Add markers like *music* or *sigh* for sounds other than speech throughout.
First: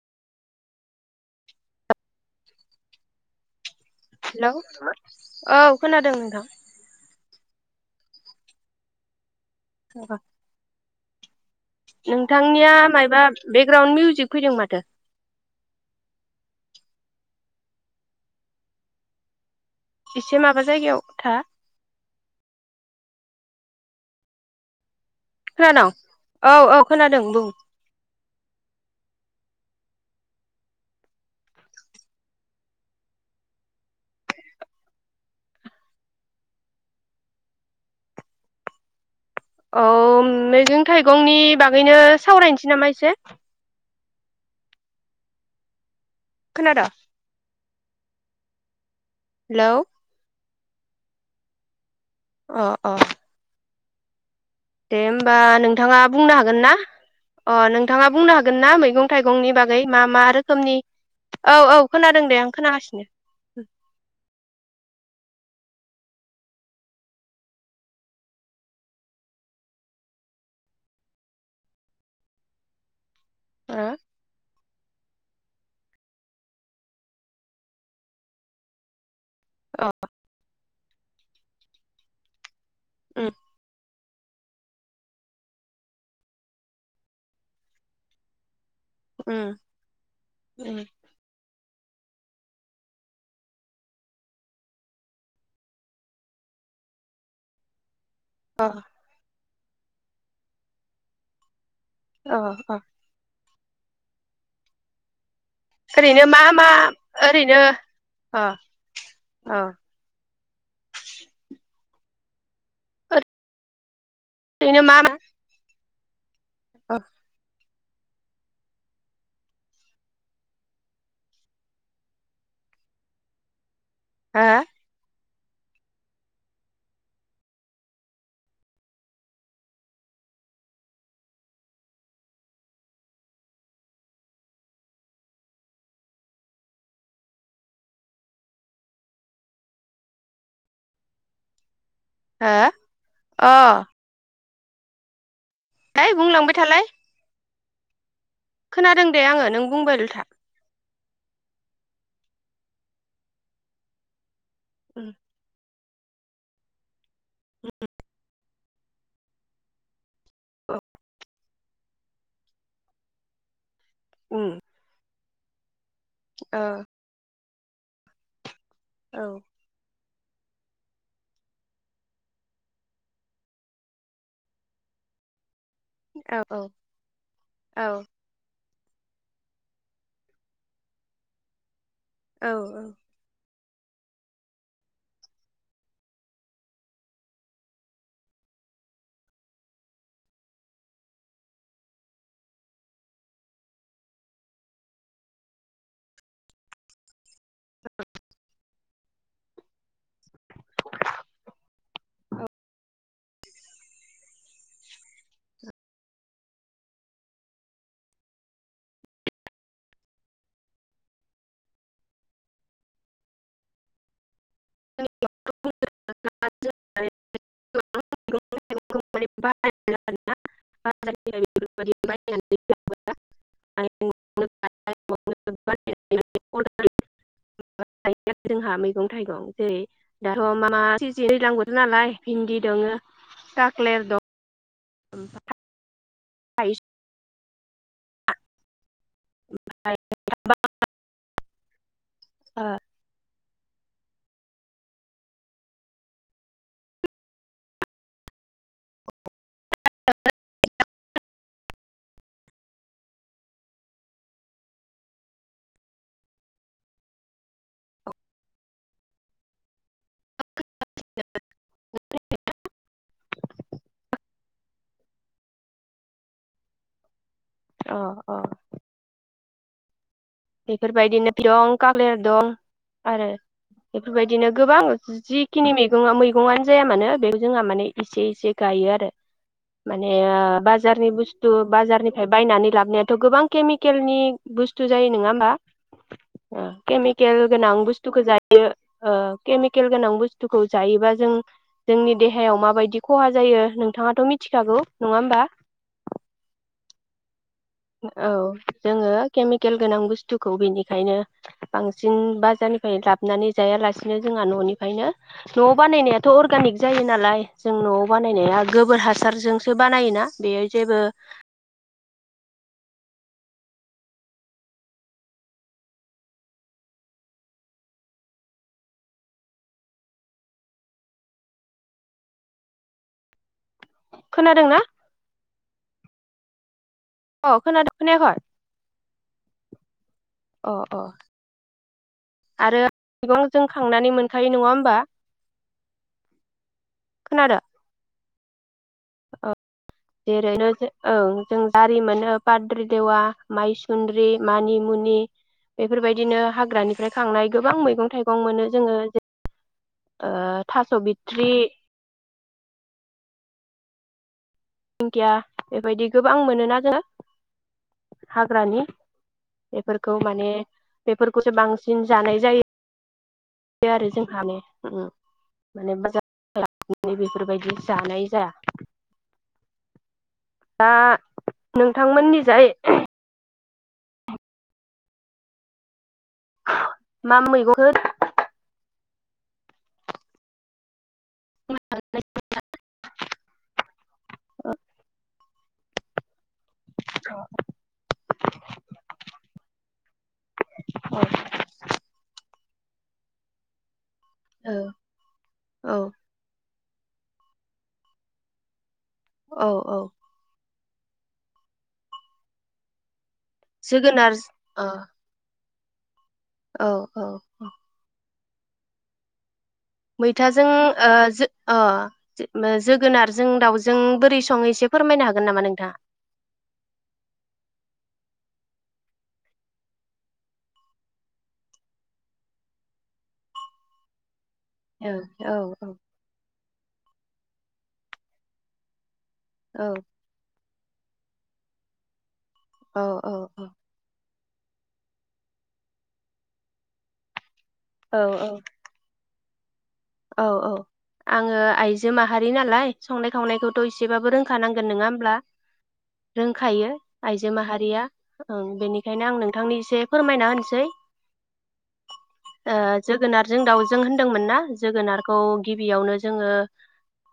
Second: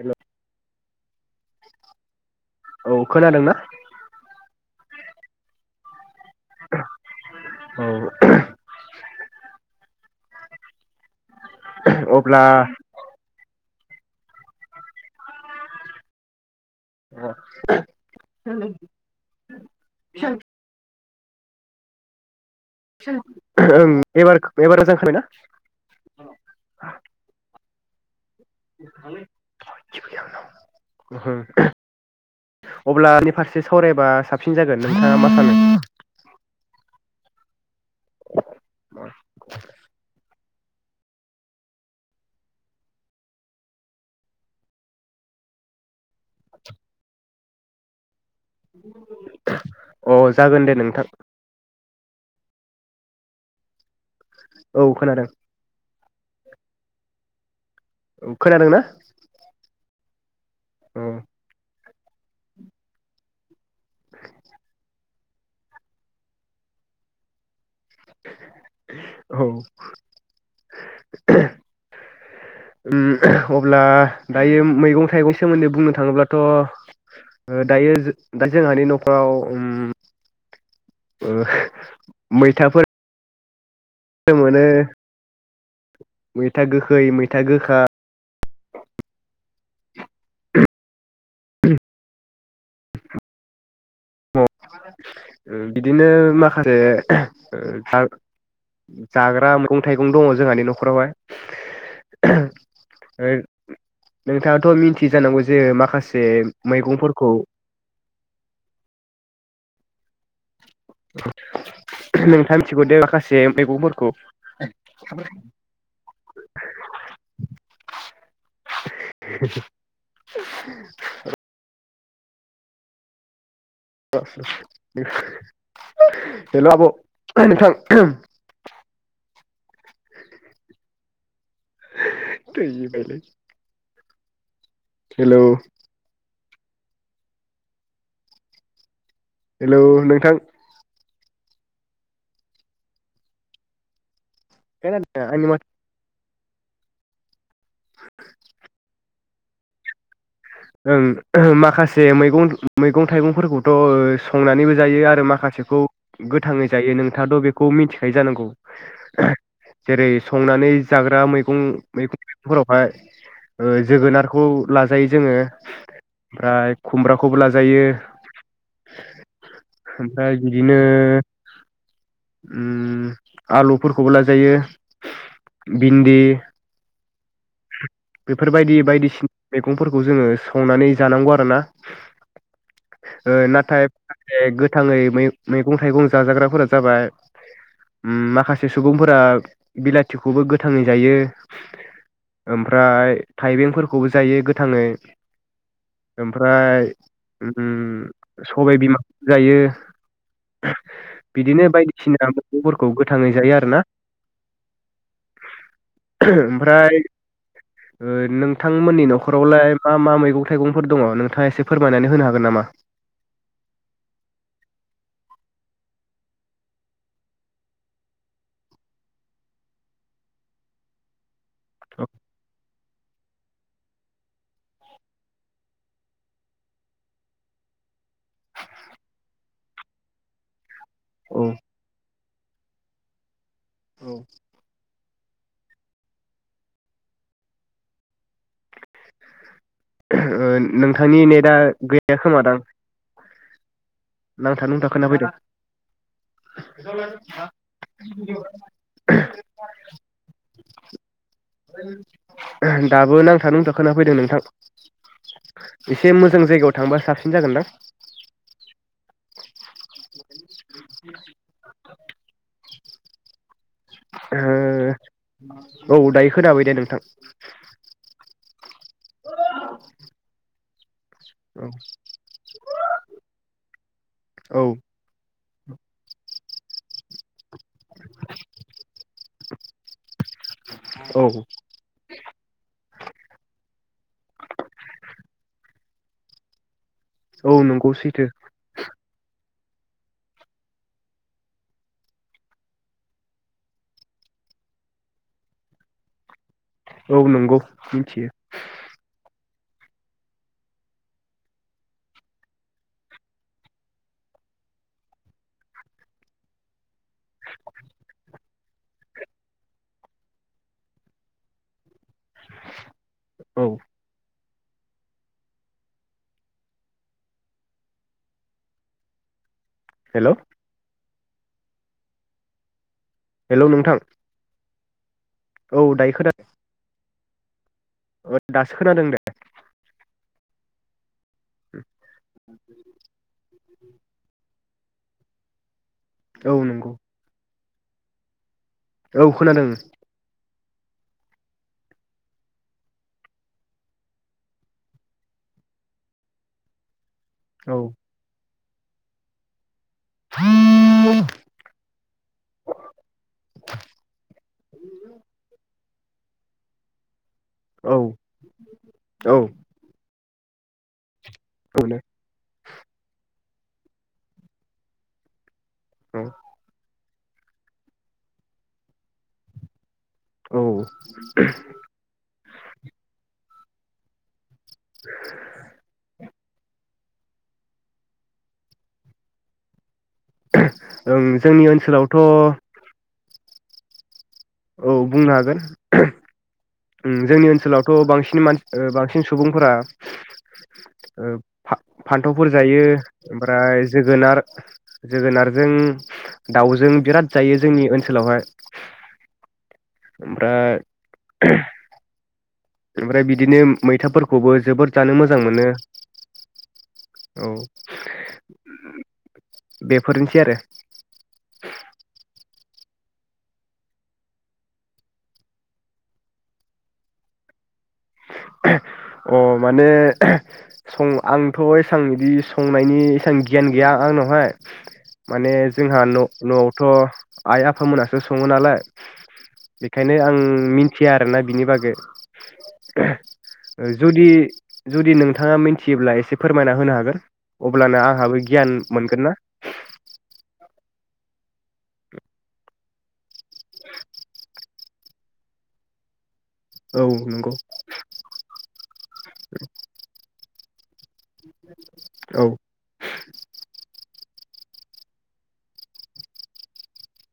हेल' औ खोनादोंना? खोनादोंमोन। दा औ *unintelligible* अब्ला नोंथांनिया मायबा बे ग्राउन्ड मिउजिक फैदों माथो अ *unintelligible* एसे माबा जायगायाव था ओं एबार एबार मोजां खोनाबाय ना खोनादों औ औ खोनादों बुं अब्लानि फारसे सावरायबा साबसिन जागोन नोंथाङा मा सानो औ *unintelligible* मं थाइगंनि बागैनो सावरायनोसै नामा एसे खोनादों *unintelligible* हेल' अ जागोन दे नोंथां अ औ औ दे खोनादों होमबा नोंथाङा बुंनो हागोन ना अ नों नोंथाङा औ बुंनो हागोन ना खोनादोंना मैगं थाइगंनि बागै मा मा रोखोमनि औ खोमनि औ औ खोनादों दे आं खोनागासिनो *unintelligible* औ उम अब्ला ओ दायो मैगं थाइगं सोमोन्दै बुंनो थाङोब्लाथ' दायो दा जोंहानि न'खर अ मैथाफोर *unintelligible* मोनो मैथा गोखै मैथा गोखा *unintelligible* *unintelligible* बिदिनो माखासे जाग्रा मैगं थाइगं दङ जोंहानि न'खरावहाय अ अ। नोंथाङाथ' मिथियो जानांगौ। जे माखासे ओरैनो मा मा मैगंफोरखौ ओरैनो अ। अ। नोंथाङा मिथिहोहरदो माखासे मैगंफोरखौ ओरैनो मा मा *inaudible* *inaudible* *inaudible* हो *inaudible* हेल' आब' नोंथां थैबायलै हेलौ। हेलौ नोंथां। हो अ *unintelligible* दे बुंलांबाय थालाय। खोनादों दे आङो नों बुंबायलथा। ओं माखासे मैगं मैगं थाइगंफोरखौथ' संनानैबो जायो उम आरो माखासेखौ गोथाङै जायो नोंथाङाथ' बेखौ मिथिखायो जानांगौ जेरै संनानै औ जाग्रा मैगं मैगंफोरावहाय जोगोनारखौ लाजायो जोङो *inaudible* औ ओमफ्राय खुमब्राखौबो लाजा जायो। औ। ओमफ्राय बिदिनो उम आलुफोरखौबो लाजायो। बिन्दि औ औ बेफोरबायदि बायदिसिना मैगंफोरखौ जोङो संनानै जानांगौ आरोना। औ औ। ओ नाथाय माखासे गोथाङै मैगं थाइगं जाजाग्राफोरा जाबाय माखासे सुबुंफोरा बिलाथिखौबो गोथाङै जायो। ओमफ्राय थाइबेंफोरखौबो जायो गोथाङै ओमफ्राय उम *inaudible* सबाय बिमाबो जायो बिदिनो बायदिसिना मैगंफोरखौ गोथाङै जायो आरोना ओमफ्राय नोंथांमोननि न'खरावलाय मा मा मैगं थाइगंफोर दङ नोंथाङा एसे फोरमायनानै होनो हागोन नामा? *unintelligible* *inaudible* *unintelligible* जोंहा मैगं थाइगं जेरै दाथ' मा मा *unintelligible* औ दैज्लां बोथोर नालाय बिन्दि दङो दा औ। ओमफा *unintelligible* थायस नोंथांनि नेटआ गैया खोमादां। नांथा नांथा खोनाफैदों। *inaudible* दाबो नांथा नुंथा खोना फैदों नों थां। एसे मोजां जायगायाव थांबा साबसिन जागोनदां। ओ औ दायो खोनाबाय दे नोंथां। अ अ। औ। बेफोरबायदिनो बियाव काग्लेर दं आरो बेफोरबायदिनो गोबां औ जि खिनि मैगं मैगंआनो जाया मानो बे जोंहा माने इसे इसे गायो आरो। माने बाजारनि बुस्थु औ बाजारनिफ्राय बायनानै लाबोनाथ' गोबां केमिकेलनि बुस्थु जायो नङा हो मबा? उम। केमिकेल औ गोनां नंगौ बुस्थुखौ सैथो जायो ओ केमिकेल गोनां बुस्थुखौ जायोबा जों जोंनि देहायाव माबायदि खहा जायो नोंथाङाथ' मिथिखागौ। नङा होमबा? औ नोंगौ। औ जोङो केमिकेल गोनां बुस्थुखौ बेनिखायनो बांसिन बाजारनिफ्राय लाबोनानै जायालासिनो जोंहा न'निफ्रायनो न'आव बानायनायाथ' अरगेनिक जायो नालाय जों न'आव बानायनाया गोबोर हासारजोंसो बानायोना। बेयो जेबो औ। हेलौ। हेलौ नोंथां। खोनादोंना औ दायो खोना अ खोनादों? खोनायाखै अ दासो खोनादों दे। अ अ। आरो मेगं जों खांनानै मोनखायो नङा होमबा? औ नोंगौ। खोनादो? औ खोनादों। औं जों दारि मोनो, पाद्रि देवा, माइसुन्द्रि, मानिमुनि, बेफोरबायदिनो हाग्रानिफ्राय खांनाय औ गोबां मैगं थाइगं मोनो। जोङो जे ओ थास' बिथ्रि *inaudible* दिंखिया बेबायदि गोबां मोनोना जों। औ हाग्रानि औ बेफोरखौ माने बेफोरखौसो बांसिन जानाय जायो। बिदि आरो जोंहानि ओम माने बाजार *unintelligible* बेफोरबायदि जानाय जाया। दा ओं नोंथांमोननिजाय *inaudible* मा मैगंफोर *inaudible* ओं जोंनि ओनसोलावथ' *inaudible* औ बुंनो हागोन। *inaudible* ओम जोंनि ओनसोलावथ' बांसिन मानसि ओ बांसिन सुबुंफोरा फान्थावफोर जायो। ओमफ्राय जोगोनार औ जोगोनारजों औ दाउजों बिराद जायो जोंनि ओनसोलावहाय औ औ ओमफ्राय *unintelligible* ओमफ्राय बि दिनो जोगोनार मैथाफोरखौबो जोबोर जानो मोजां मोनो। औ औ औ बेफोरनोसै आरो मैथाजों ओ जो अ ओम जोगोनारजों दाउजों बोरै संङो एसे फोरमायनो हागोन नामा नोंथाङा? अ माने सं आंथ' एसां इदि संनायनि एसां गियान गैया आंनावहाय औ माने औ औ जोंहा न न'आवथ' आइ आफा मोनासो सङो नालाय। औ बेखायनो आं मिन थिया आरोना बिनि बागै। औ औ औ जुदि-जुदि नोंथाङा मिथियोब्ला एसे फोरमायना होनो हागोन? अब्लानो औ आंहाबो औ गियान मोनगोन ना औ औ आङो आइजो माहारि नालाय संनाय खावनायखौथ' एसेबाबो रोंखानांगोन नङा होमब्ला? रोंखायो औ आइजो नंगौ माहारिया ओं बेनिखायनो आं नोंथांनि एसे फोरमायना होनसै औ *unintelligible* ओ जोगोनारजों दाउजों दोंमोन ना जोगोनारखौ गिबियावनो जोङो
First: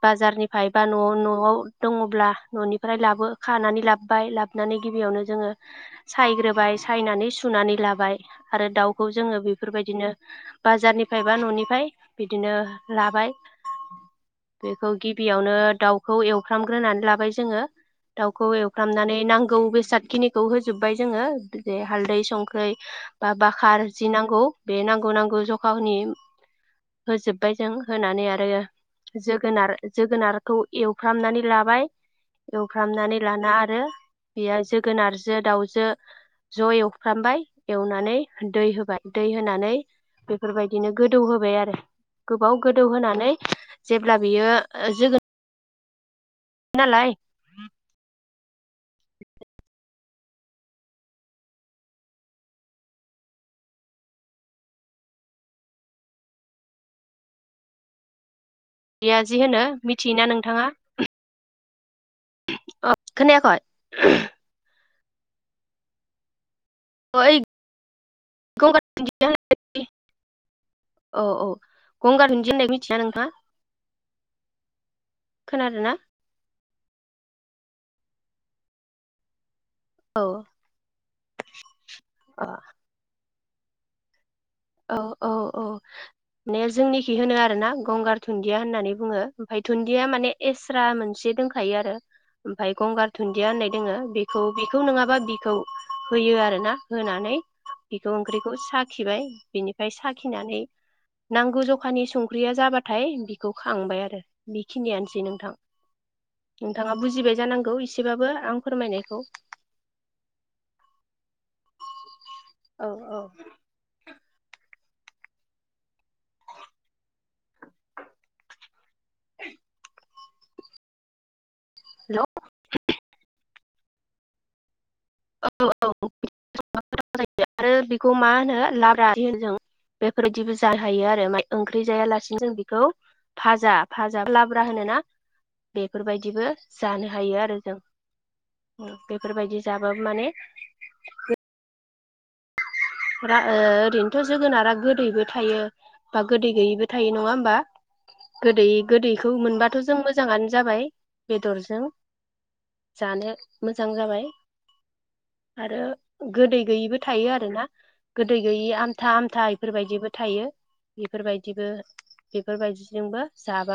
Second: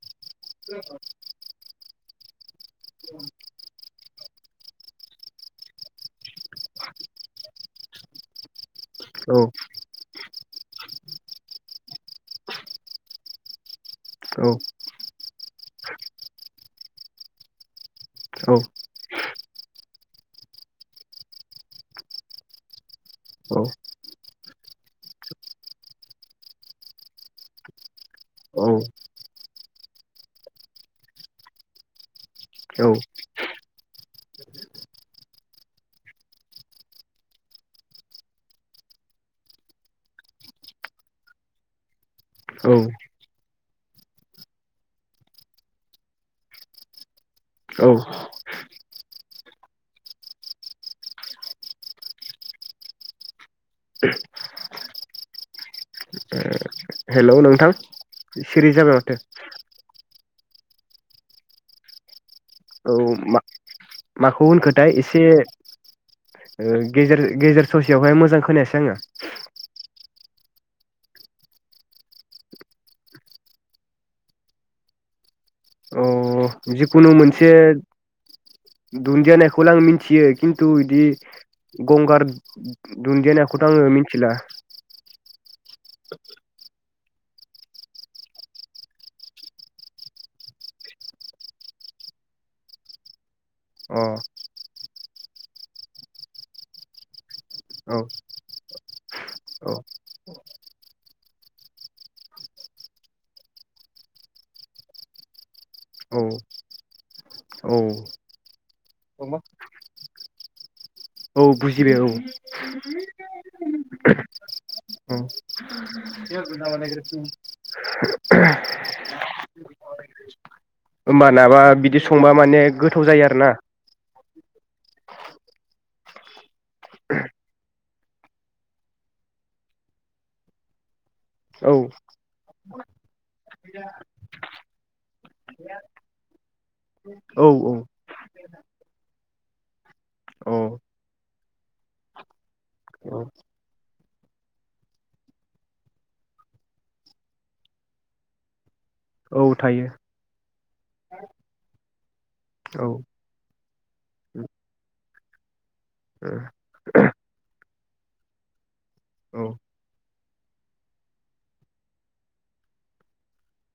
बाजारनिफ्राय बा न' न'आव दङ' ब्ला न'नि फ्राय लाबो खानानै लाब बाय लाबोनानै गिबियावनो जोङो सायग्रोबाय सायनानै सुनानै लाबाय आरो दाउ खौ औ जोङो बेफोरबायदिनो बाजारनिफ्राय बा न'निफ्राय‌ बिदिनो लाबाय औ बेखौ गिबियावनो दाउखौ एवफ्रामग्रोनानै लाबाय जोङो दाउखौ औ एवफ्रामनानै नांगौ बेसाद खिनिखौ होजोबबाय जोङो जे हालदै संख्रै बा बाखार जि नांगौ बे नांगौ नांगौ जखाहोनि होजोबबाय जों होनानै आरो जोगोनार जोगोनारखौ एवफ्रामनानै लाबाय औ एवफ्रामनानै लाना आरो बेयो जोगोनारजों दाउजो ज' एवफ्रामबाय एवनानै दै होबाय। दै होनानै बेफोरबायदिनो गोदौ होबाय आरो गोबाव औ गोदौहानै जेब्ला बियो जोगोन नालाय औ हेल' नोंथां सिरि जाबाय माथो? थियो नोंथाङा अ औ मा खोनायाखै? माखौ होनखो दा एसे ओ गेजेर ओइ गेजेर ससेयावहाय मोजां खोनायासै गंगार आङो दुन्दिया होननाय औ औ गंगारहन्दि होननाय मिथिया नोंहा? खोनादोंना? अ जिखुनु मोनसे दुन्दियाना *unintelligible* आं मिथियो औ खिन्थु बिदि गंगार दुन्दियाना खौथ' आङो मिथिला। औ औ औ मे जोंनि खि होनो आरो ना गंगार दुन्दिया होननानै बुङो ओमफ्राय दुन्दिया माने एस्रा मोनसे दंखायो आरो ओमफ्राय गंगार दुन्दिया होननाय अ दोङो बेखौ बेखौ नङाबा बिखौ होयो आरो ना होनानै औ बिखौ ओंख्रिखौ साखिबाय। बिनिफ्राय औ साखिनानै नांगौ जखानि संख्रिया जाबाथाय बिखौ खांबाय आरो बेखिनियानोसै नोंथां। नोंथाङा बुजिबाय जानांगौ औ इसेबाबो आं फोरमायनायखौ औ औ बुजिबाय औ हेल' *unintelligible* होनबा नाबा बिदि संबा माने गोथाव जायो आरो ना? *unintelligible* औ औ *unintelligible* आरो खौ मा होनो *unintelligible* जों *unintelligible* *unintelligible* औ ओंख्रि जायालासिनो जों बिखौ फाजा भाजा लाब्रा होनोना बेफोरबायदिबो जानो हायो औ आरो औ जों। फोरबायदि जाब *unintelligible* माने औ *unintelligible* औ ओ ओरैनो थ' जोगोनारा गोदैबो थायो बा गोदै गैयैबो थायो नङा होमबा गोदै गोदैखौ औ मोनबाथ' थायो जों मोजाङानो जाबाय बेदरजों औ जानो मोजां जाबाय। आरो गोदै गैयिबो थायो आरोना। गोदै गैयि आन था औ आमथा ओ इफोरबायदिबो थायो बेफोरबायदिबो बेफोरबायदिजोंबो जाब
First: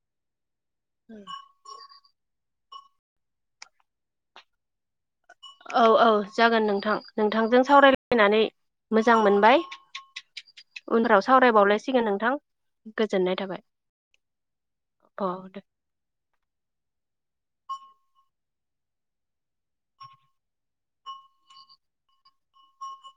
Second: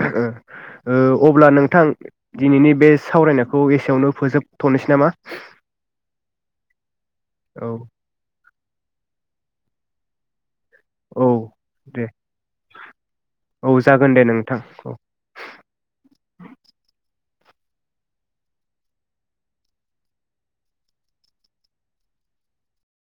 ओ अब्ला नोंथां दिनैनि बे सावरायनायखौ एसेयावनो फोजोबथ'नोसै नामा? औ औ जागोन नोंथां। नोंथांजों औ सावरायलायनानै मोजां मोनबाय। उनाव औ सावरायबावलायसिगोन दे नोंथां गोजोननाय थाबाय। औ जागोन दे नोंथां औ अ दे